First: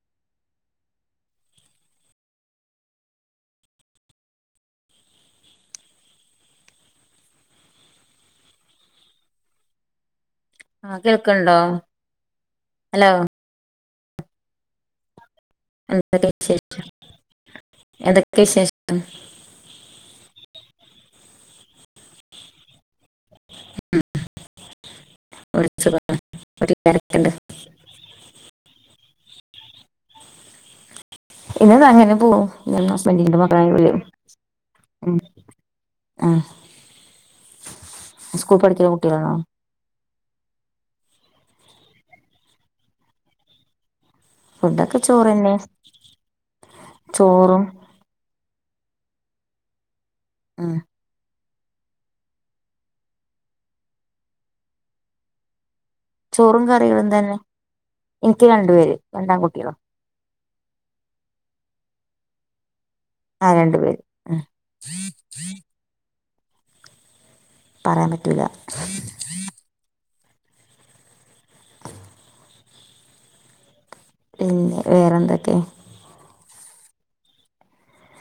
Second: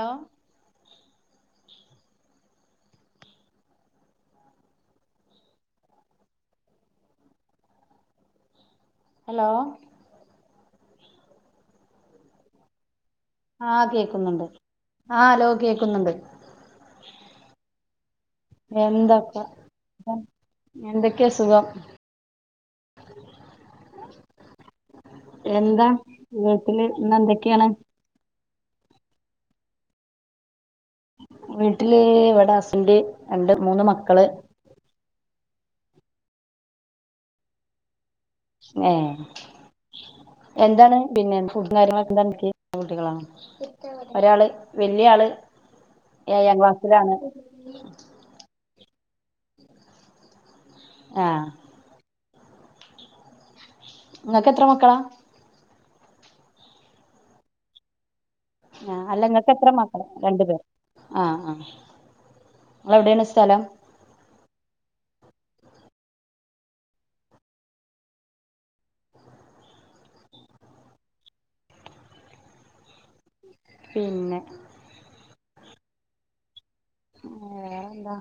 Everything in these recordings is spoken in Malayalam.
ലോ ഹലോ ആഹ് കേൾക്ക്ണ്ടോ ഹലോ ആഹ് കേക്കുന്നുണ്ട് ആഹ് അലോ [unintelligible] എന്തൊക്കെ ശേ മീന്ണ്ടാക്കാ എന്തെക്കെ സുഖം ഉം പിന്നെ എന്താ വീട്ട്ല് ഇന്നെന്തെക്ക്യാണ് പിനെന്താ വീട്ടില് അങ്ങെനെ പോവും ഇവിടെ ഞാൻന്ന് ഹസ്ബന്റ് ഹസ്ബന്റിന്റെ രണ്ട് മകളായി മൂന്ന് മക്കള് [unintelligible] ഉം അഹ് ഏഹ് എന്താണ് പിന്നെ ഫുഡും കാര്യങ്ങളൊക്കെന്താ [unintelligible] കുട്ടികളാ ഒരാള് ഫുഡൊക്കെ വെല്ല്യാള് ചോറന്നെ ഏയാം ക്ലാസ്സിലാണ് ചോറും ആഹ് ആഹ് ഇങ്ങെക്കെത്ര മക്കെളാ ചോറും കറികളും തന്നെ ഇൻക്ക് രണ്ട് പേര് രണ്ടാങ്കുട്ട്യാള് രണ്ട് പേർ ആഹ് ആഹ് ങ്ങെളെവ്ടേണ് സ് ആഹ് രണ്ട് പേര് ഉം പറ്യാൻ പറ്റൂലാ പിന്നെ വേറെന്തൊക്കെ വേറെന്താ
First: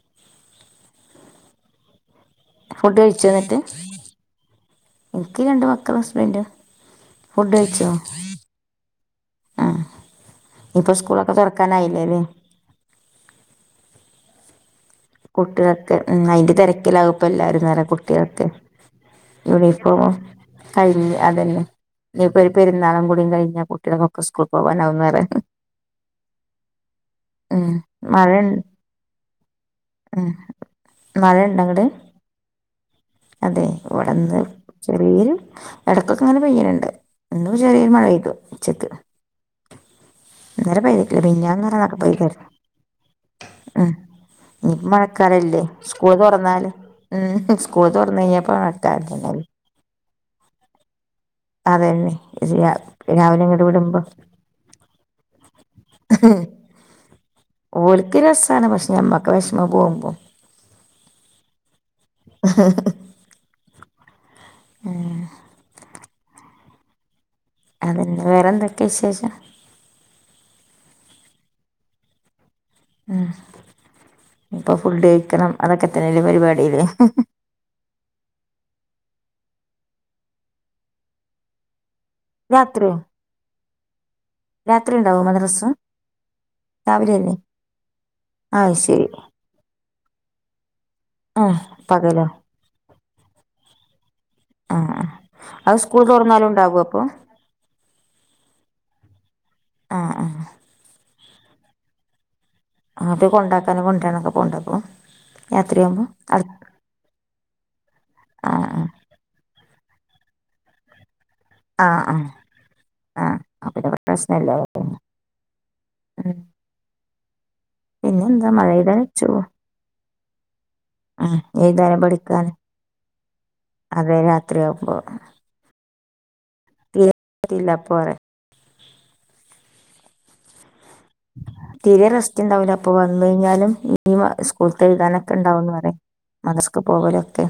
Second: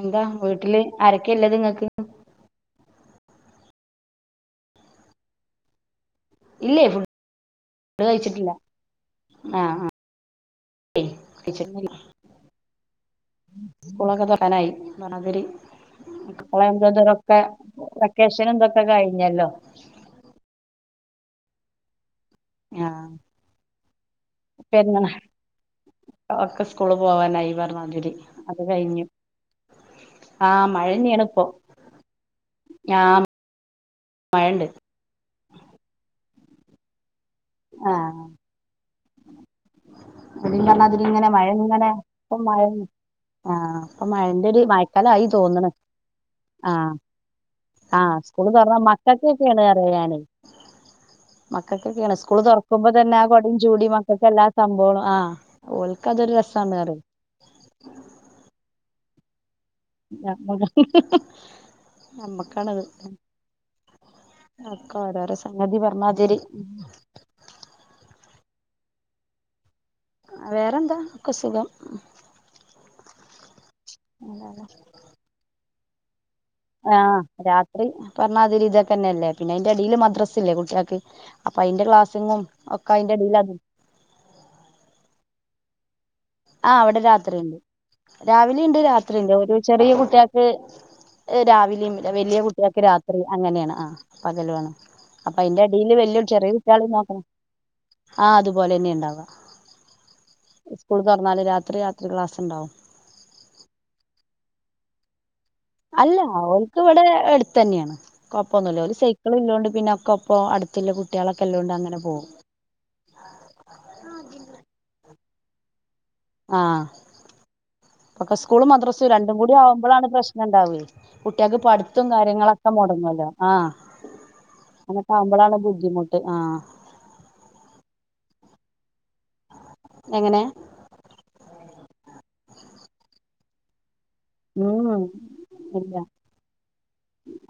എന്താ വീട്ട്ല് ആരെക്കെല്ലെത് ഇങ്ങെക്ക് ഫുഡ്ഡ് കഴിച്ചോന്നട്ട് ഇൻക്കീ രണ്ട് മക്കളും ഹസ്ബെന്റും ഇല്ലേ ഫു ഡ് കയ്ച്ചിട്ടില്ല ആഹ് ഞ്ഞ്പ്പൊ സ്കൂളൊക്കെ തെറക്കാനായില്ലേലെ സ്കൂളാെക്കെ തൊർക്കാനായ് പർഞ്ഞാതിരി കുട്ടികളൊക്കെ ഉം അയിന്റെ ങ്ങെളെ തിരക്കിലാകും ഇപ്പൊ എന്തോതിലൊക്കെ എല്ലാരും വെക്കേഷനും തൊക്കെ കയ്ഞ്ഞല്ലോ ഓഹ് കഴിഞ്ഞ് അതെന്നെ ഇനിയിപ്പൊര് പെര്ന്നാളും ആഹ് കൂടിം കയ്ഞ്ഞാ കുട്ട്യേക്കൊക്കെ പെരുന്നാ സ്കൂക്കോവാനാവുംന്ന് പറ്യാ ഒക്കെ സ്കൂള് പോവാനായ് ഉം പർഞ്ഞാതിരി മഴ അത് കയ്ഞ്ഞു ഉം മഴണ്ടെങ്ങെട് ഞാം അതെ ഇവിടന്ന് ചെറിയൊരു ഇടക്കൊക്കെങ്ങനെ പെയ്യ്ണ്ണ്ട് ഇന്നും ചെറ്യേ മഴയ്തു ഉച്ചക്ക് അ ഇവിടെ ഇജ് ഇന്നലെ പെയ്തിട്ടില്ല പറഞ്ഞമാതിരിങ്ങനെ മഴ മിനിഞ്ഞാന്ന് പറഞ്ഞാ ഇങ്ങനെ ഇപ്പ പെയ്തായിരുന്നു മഴൻ ഉം ഇപ്പ മഴന്റെരു ഇനിയിപ്പോ മയക്കാലായി മഴക്കാലല്ലേ തോന്ന്ണ് സ്കൂൾ തുറന്നാല് ആഹ് ഉം സ്കൂള് ആഹ് തുറന്ന് സ്കൂള് കഴിഞ്ഞപ്പോ തെറന്നാ മഴക്കാലം തന്നെയല്ലേ മക്കൾക്കൊക്കെയാണ് പറയാ ഞാന് അതന്നെ മക്കക്കെക്കെ സ്കൂള് തെറക്കുമ്പോ തന്നെ ആ രാവിലെ കൊടി ഇങ്ങട് ചൂടി വിടുമ്പോ മക്കൾക്ക് എല്ലാ സംഭോളം ആ ഓൽക്ക് അതൊരു രസാണറിയു ഓൽക്ക് രസാണ് പക്ഷെ ഞമ്മക്ക് വെഷമം പോവു ഞമ്മക്കാണത് ഒക്കെ ഓരോരോ സംഗതി പറഞ്ഞതിരി അതന്നെ വേറെന്തൊക്കെ വിശേഷം വേറെന്താ ക്കെ സുഖം ഉം ഇപ്പ ഫുഡഴിക്കണം അതൊക്കെ തന്നെല്ലെ പരിപാ ആഹ് രാത്രി പറഞ്ഞാതിരി ഇതൊക്കെന്നെല്ലേ പിന്നെ അയിന്റെ എടീല് മദ്രസ്ല്ലേ കുട്ട്യോക്ക് അപ്പയ്ന്റെ ക്ലാസ്സിങ്ങും ഒക്കെ അയ്ന്റെ എടീല് അതും രാത്രിണ്ടാവോ മദ്രസ് ആ അവിടെ രാത്രിണ്ട് ആ രാവിലിണ്ട് ശരി രാത്രിണ്ട് ഒരു ചെറിയ കുട്ട്യക്ക് ആ രാവിലിം പകലോ വല്ല്യ കുട്ട്യോക്ക് രാത്രി അങ്ങനെണ് ആ പകലാണ് ആ ആ അപ്പ അയ്ന്റെ അത് എടില് സ്കൂൾ വല്ല്യ തുറന്നാലും ചെറ്യേ ഉണ്ടാകും കുട്ട്യോളും അപ്പോൾ നോക്കണം ആഹ് അതുപോലന്നെ ഇണ്ടാവ ആഹ്‌ ആഹ്‌. ത് തെറന്നാല് രാത്രി രാത്രി ക്ലാസ് ഇണ്ടാവും അത് കൊണ്ടാക്കാനും കൊണ്ടരാനൊക്കെ പോണ്ടെപ്പോ അല്ല അവൾക്ക് ഇവടെ എടുത്തന്നെണ് ആ കൊഴപ്പൊന്നുല്ല ആ ഓല് സൈക്കള്ല്ലോണ്ട് പിന്നെ ഒക്കെ ഇപ്പോ അട്ത്തുള്ള കുട്ട്യോളൊക്കെല്ലോണ്ട് അങ്ങനെ പോകും ആഹ് അപ്പ പിന്നവ്ടതെ സ്മല്ല് ആഹ് അപ്പോ പിന്നെന്താ മഴ സ്കൂളും പെയ്താൽ മദ്രസയും ചൂ രണ്ടും കൂടി ആവുമ്പോഴാണ് പ്രശ്നം ഉണ്ടാവെ ആ കുട്ടികൾക്ക് എഴുതാനും പഠിത്തു കാര്യങ്ങളൊ പഠിക്കാനും ക്കേ മുടങ്ങല്ലോ ആഹ് അതെ രാത്രിയാകുമ്പോൾ അങ്ങൊക്കവുമ്പോഴാണ് ബുദ്ധിമുട്ട് ആഹ് [unintelligible] പോറ എങ്ങനെ തീരെ റസ്റ്റ് ഉണ്ടാവില്ല അപ്പൊ വന്ന് കഴിഞ്ഞാലും ലിവ ഉം സ്കൂളത്തെഴുതാനൊക്കെ ഉണ്ടാവന്ന് ഇല്ല മദ്രസക്ക് പോകലൊക്കെ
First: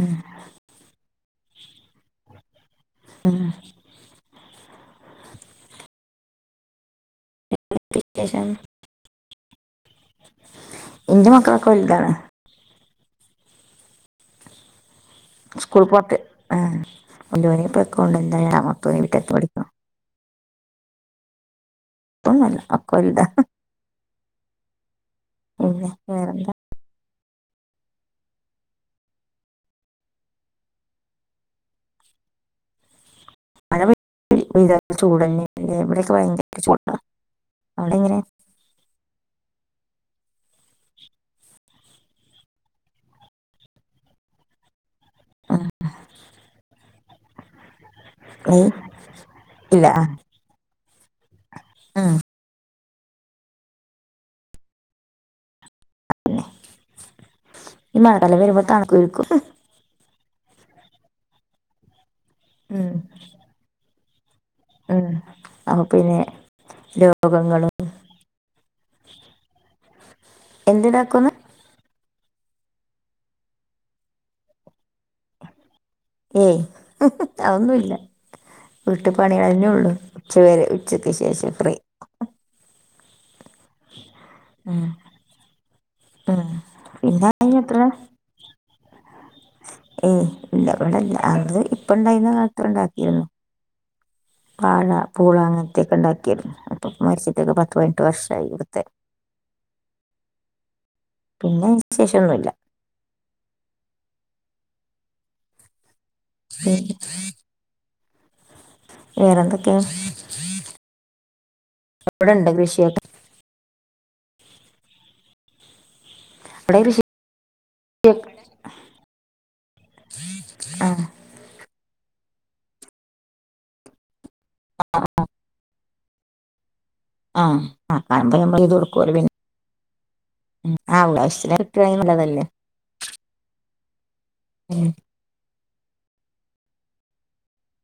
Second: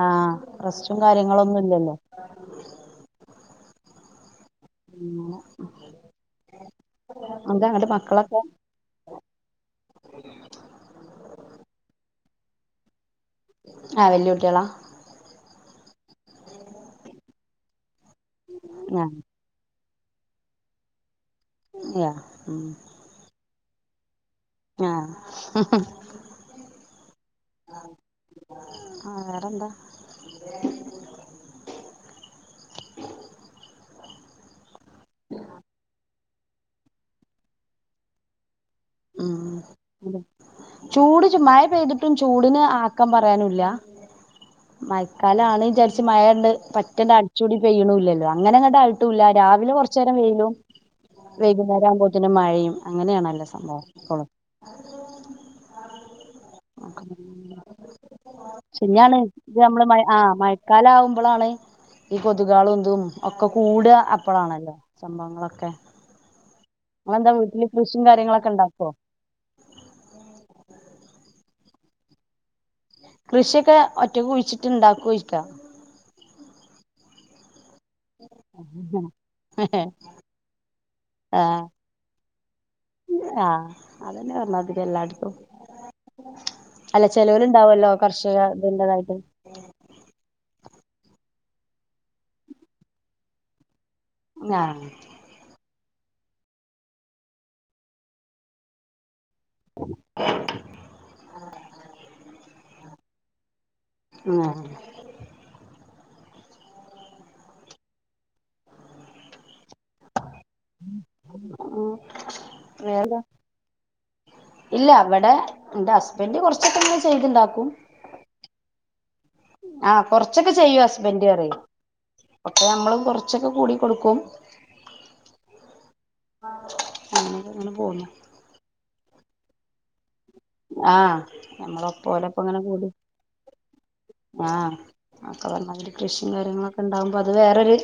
ആഹ് റസ്റ്റും കാര്യങ്ങളൊന്നുല്ലല്ലോ ഉം അന്ത അങ്ങടെ മക്കളൊക്കെ ശേഷം എന്റെ മക്കളൊക്കെ വലുതാണ് ആഹ് വെല്ല്യ കുട്ടിയെളാ സ്കൂൾ പോണ്ട് കൊണ്ടപോ ഇപ്പോ എക്ക കൊണ്ട് എന്ത മൊത്ത ആ വീട്ടക്ക ആ ഇപൊന്നല്ല ഉം അക്കലതാ ഞാ ഹ്‌ ഹ്‌ വേറെന്താ ആ വേറെന്താ അവിടെത ചൂടന്നെല്ല ഇവിടെയൊക്കെ ഭയങ്കര ചൂട അവിടെ എങ്ങനെയ ഉം ചൂട് മഴ പെയ്തിട്ടും ചൂടിന് ആക്കം പറയാനുല്ല മയക്കാലം ആണ് ഉം. വിചാരിച്ച മഴുണ്ട് പറ്റൂല്ലേ അടിച്ചൂടി പെയ്യണില്ലല്ലോ അങ്ങനെ ഏയ് അങ്ങോട്ട ആയിട്ടുംല്ല രാവിലെ ഇല്ല കൊറച്ച ആ. നേരം വെയിലും വൈകുന്നേരം ഉം. ആവകുമ്പോത്തേനു മഴയും അങ്ങനെയാണല്ലോ സംഭവം ഇപ്പളും പിന്നെ ഈ മഴക്കാലം വരുമ്പോ തണുക്കും. നമ്മൾ ആ മഴക്കാല ആകുമ്പോഴാണ് ഈ കൊതുകുകളും ഉം. എന്തും ഒക്കെ കൂടാ. ഇപ്പോഴാണല്ലോ ഉം. സംഭവങ്ങളൊക്കെ അപ്പൊ പിന്നെ നിങ്ങെളെന്താ വീട്ടില് കൃഷിയും കാര്യങ്ങളൊക്കെ ഇണ്ടാക്കോ? എന്തിനാക്കൂന്നു കൃഷിയൊക്കെ ഒറ്റക്ക് കുഴിച്ചിട്ട് ഇണ്ടാക്കുവോ ഇരിക്കാം ഏയ് അതൊന്നുമില്ല വീട്ടു പണികഴിഞ്ഞേ ഉള്ളു ഉച്ച വരെ ഉച്ചക്ക് ശേഷം ആ ഫ്രീ ആഹ് അതന്നെ പറഞ്ഞാതി ഉം എല്ലായിടത്തും ഉം അല്ല പിന്നെ ചെലവരു അതിനത്ര ഇണ്ടാവല്ലോ കർഷ ഇത്ണ്ടതായിട്ട് ഏയ് ഇല്ല അവിടെ ഇല്ല അത് ഇപ്പണ്ടായിരുന്ന കാലത്ത് ഉണ്ടാക്കിയിരുന്നു. ആഹ് പാഴ പൂള അങ്ങനത്തെയൊക്കെ ഉണ്ടാക്കിരുന്നു. ഇപ്പൊ ഉപ്പ മരിച്ചിട്ടൊക്കെ പത്ത് പതിനെട്ട് വർഷായി ഇവിടുത്തെ ഉം പിന്നെ വിശേഷംഒന്നുല്ല ഉം ആഹ് വേറെന്തൊക്കെയാ ഉണ്ട് കൃഷിയൊക്കെ വേറെ ഇല്ല അവിടെ എന്റെ ഹസ്ബന്റ് കൊർച്ചൊക്കെ ഇങ്ങനെ ചെയ്തുണ്ടാക്കും ഏഹ്.. ആഹ് കൊറച്ചൊക്കെ ചെയ്യും ഹസ്ബന്റ് പറയേ പക്ഷെ നമ്മളും കുറച്ചൊക്കെ കൂടി കൊടുക്കും. അങ്ങനെയൊക്കെ ആഹ് അങ്ങനെ ആഹ് പോന്നു കാലത്ത് [unintelligible] [unintelligible] അങ്ങ്കൊണ്ട്. ആഹ് അക്കെ പറഞ്ഞാല് കൃഷിയും കാര്യങ്ങളൊക്കെ ഉണ്ടാവുമ്പോ അത് വേറൊരു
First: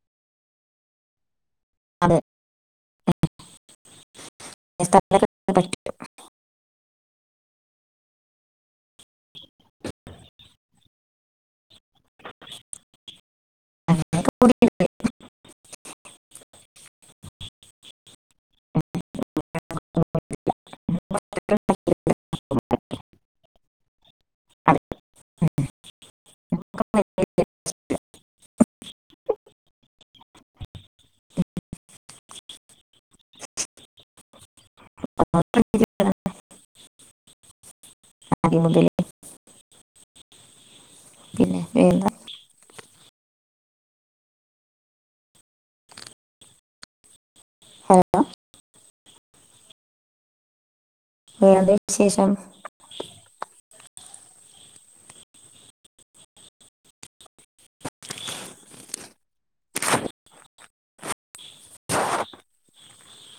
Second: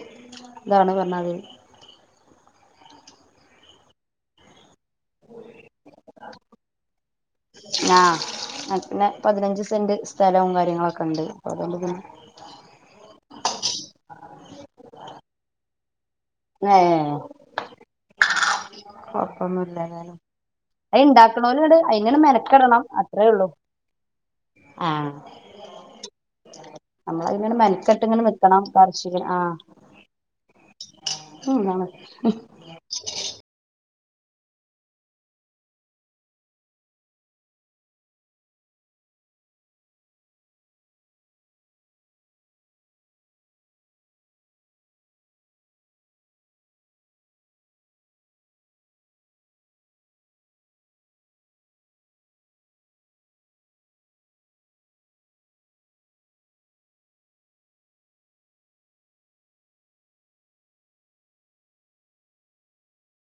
ഇതാണ് പറഞ്ഞാല് അതെ [unintelligible] അ ആഹ് പിന്നെ പതിനഞ്ച് സെന്റ് സ്ഥലവും കാര്യങ്ങളൊക്കെ ഇണ്ട് അപ്പ അതുകൊണ്ട് പിന്നെ [unintelligible] ങേ കുഴപ്പൊന്നില്ല ലെ അത് ഇണ്ടാക്കണലോല്ട്അയിന് മെനക്കിടണം അത്രേ ഉള്ളു ആഹ് പറ്റും നമ്മളങ്ങനെ മെനക്കെട്ട് ഇങ്ങനെ നി കണം കാർഷികൻ ആഹ് ഇതെന്താണ് [unintelligible] അദ്യം മുതലേ പിന്നെ [unintelligible] ഹലോ [unintelligible] വിശേഷം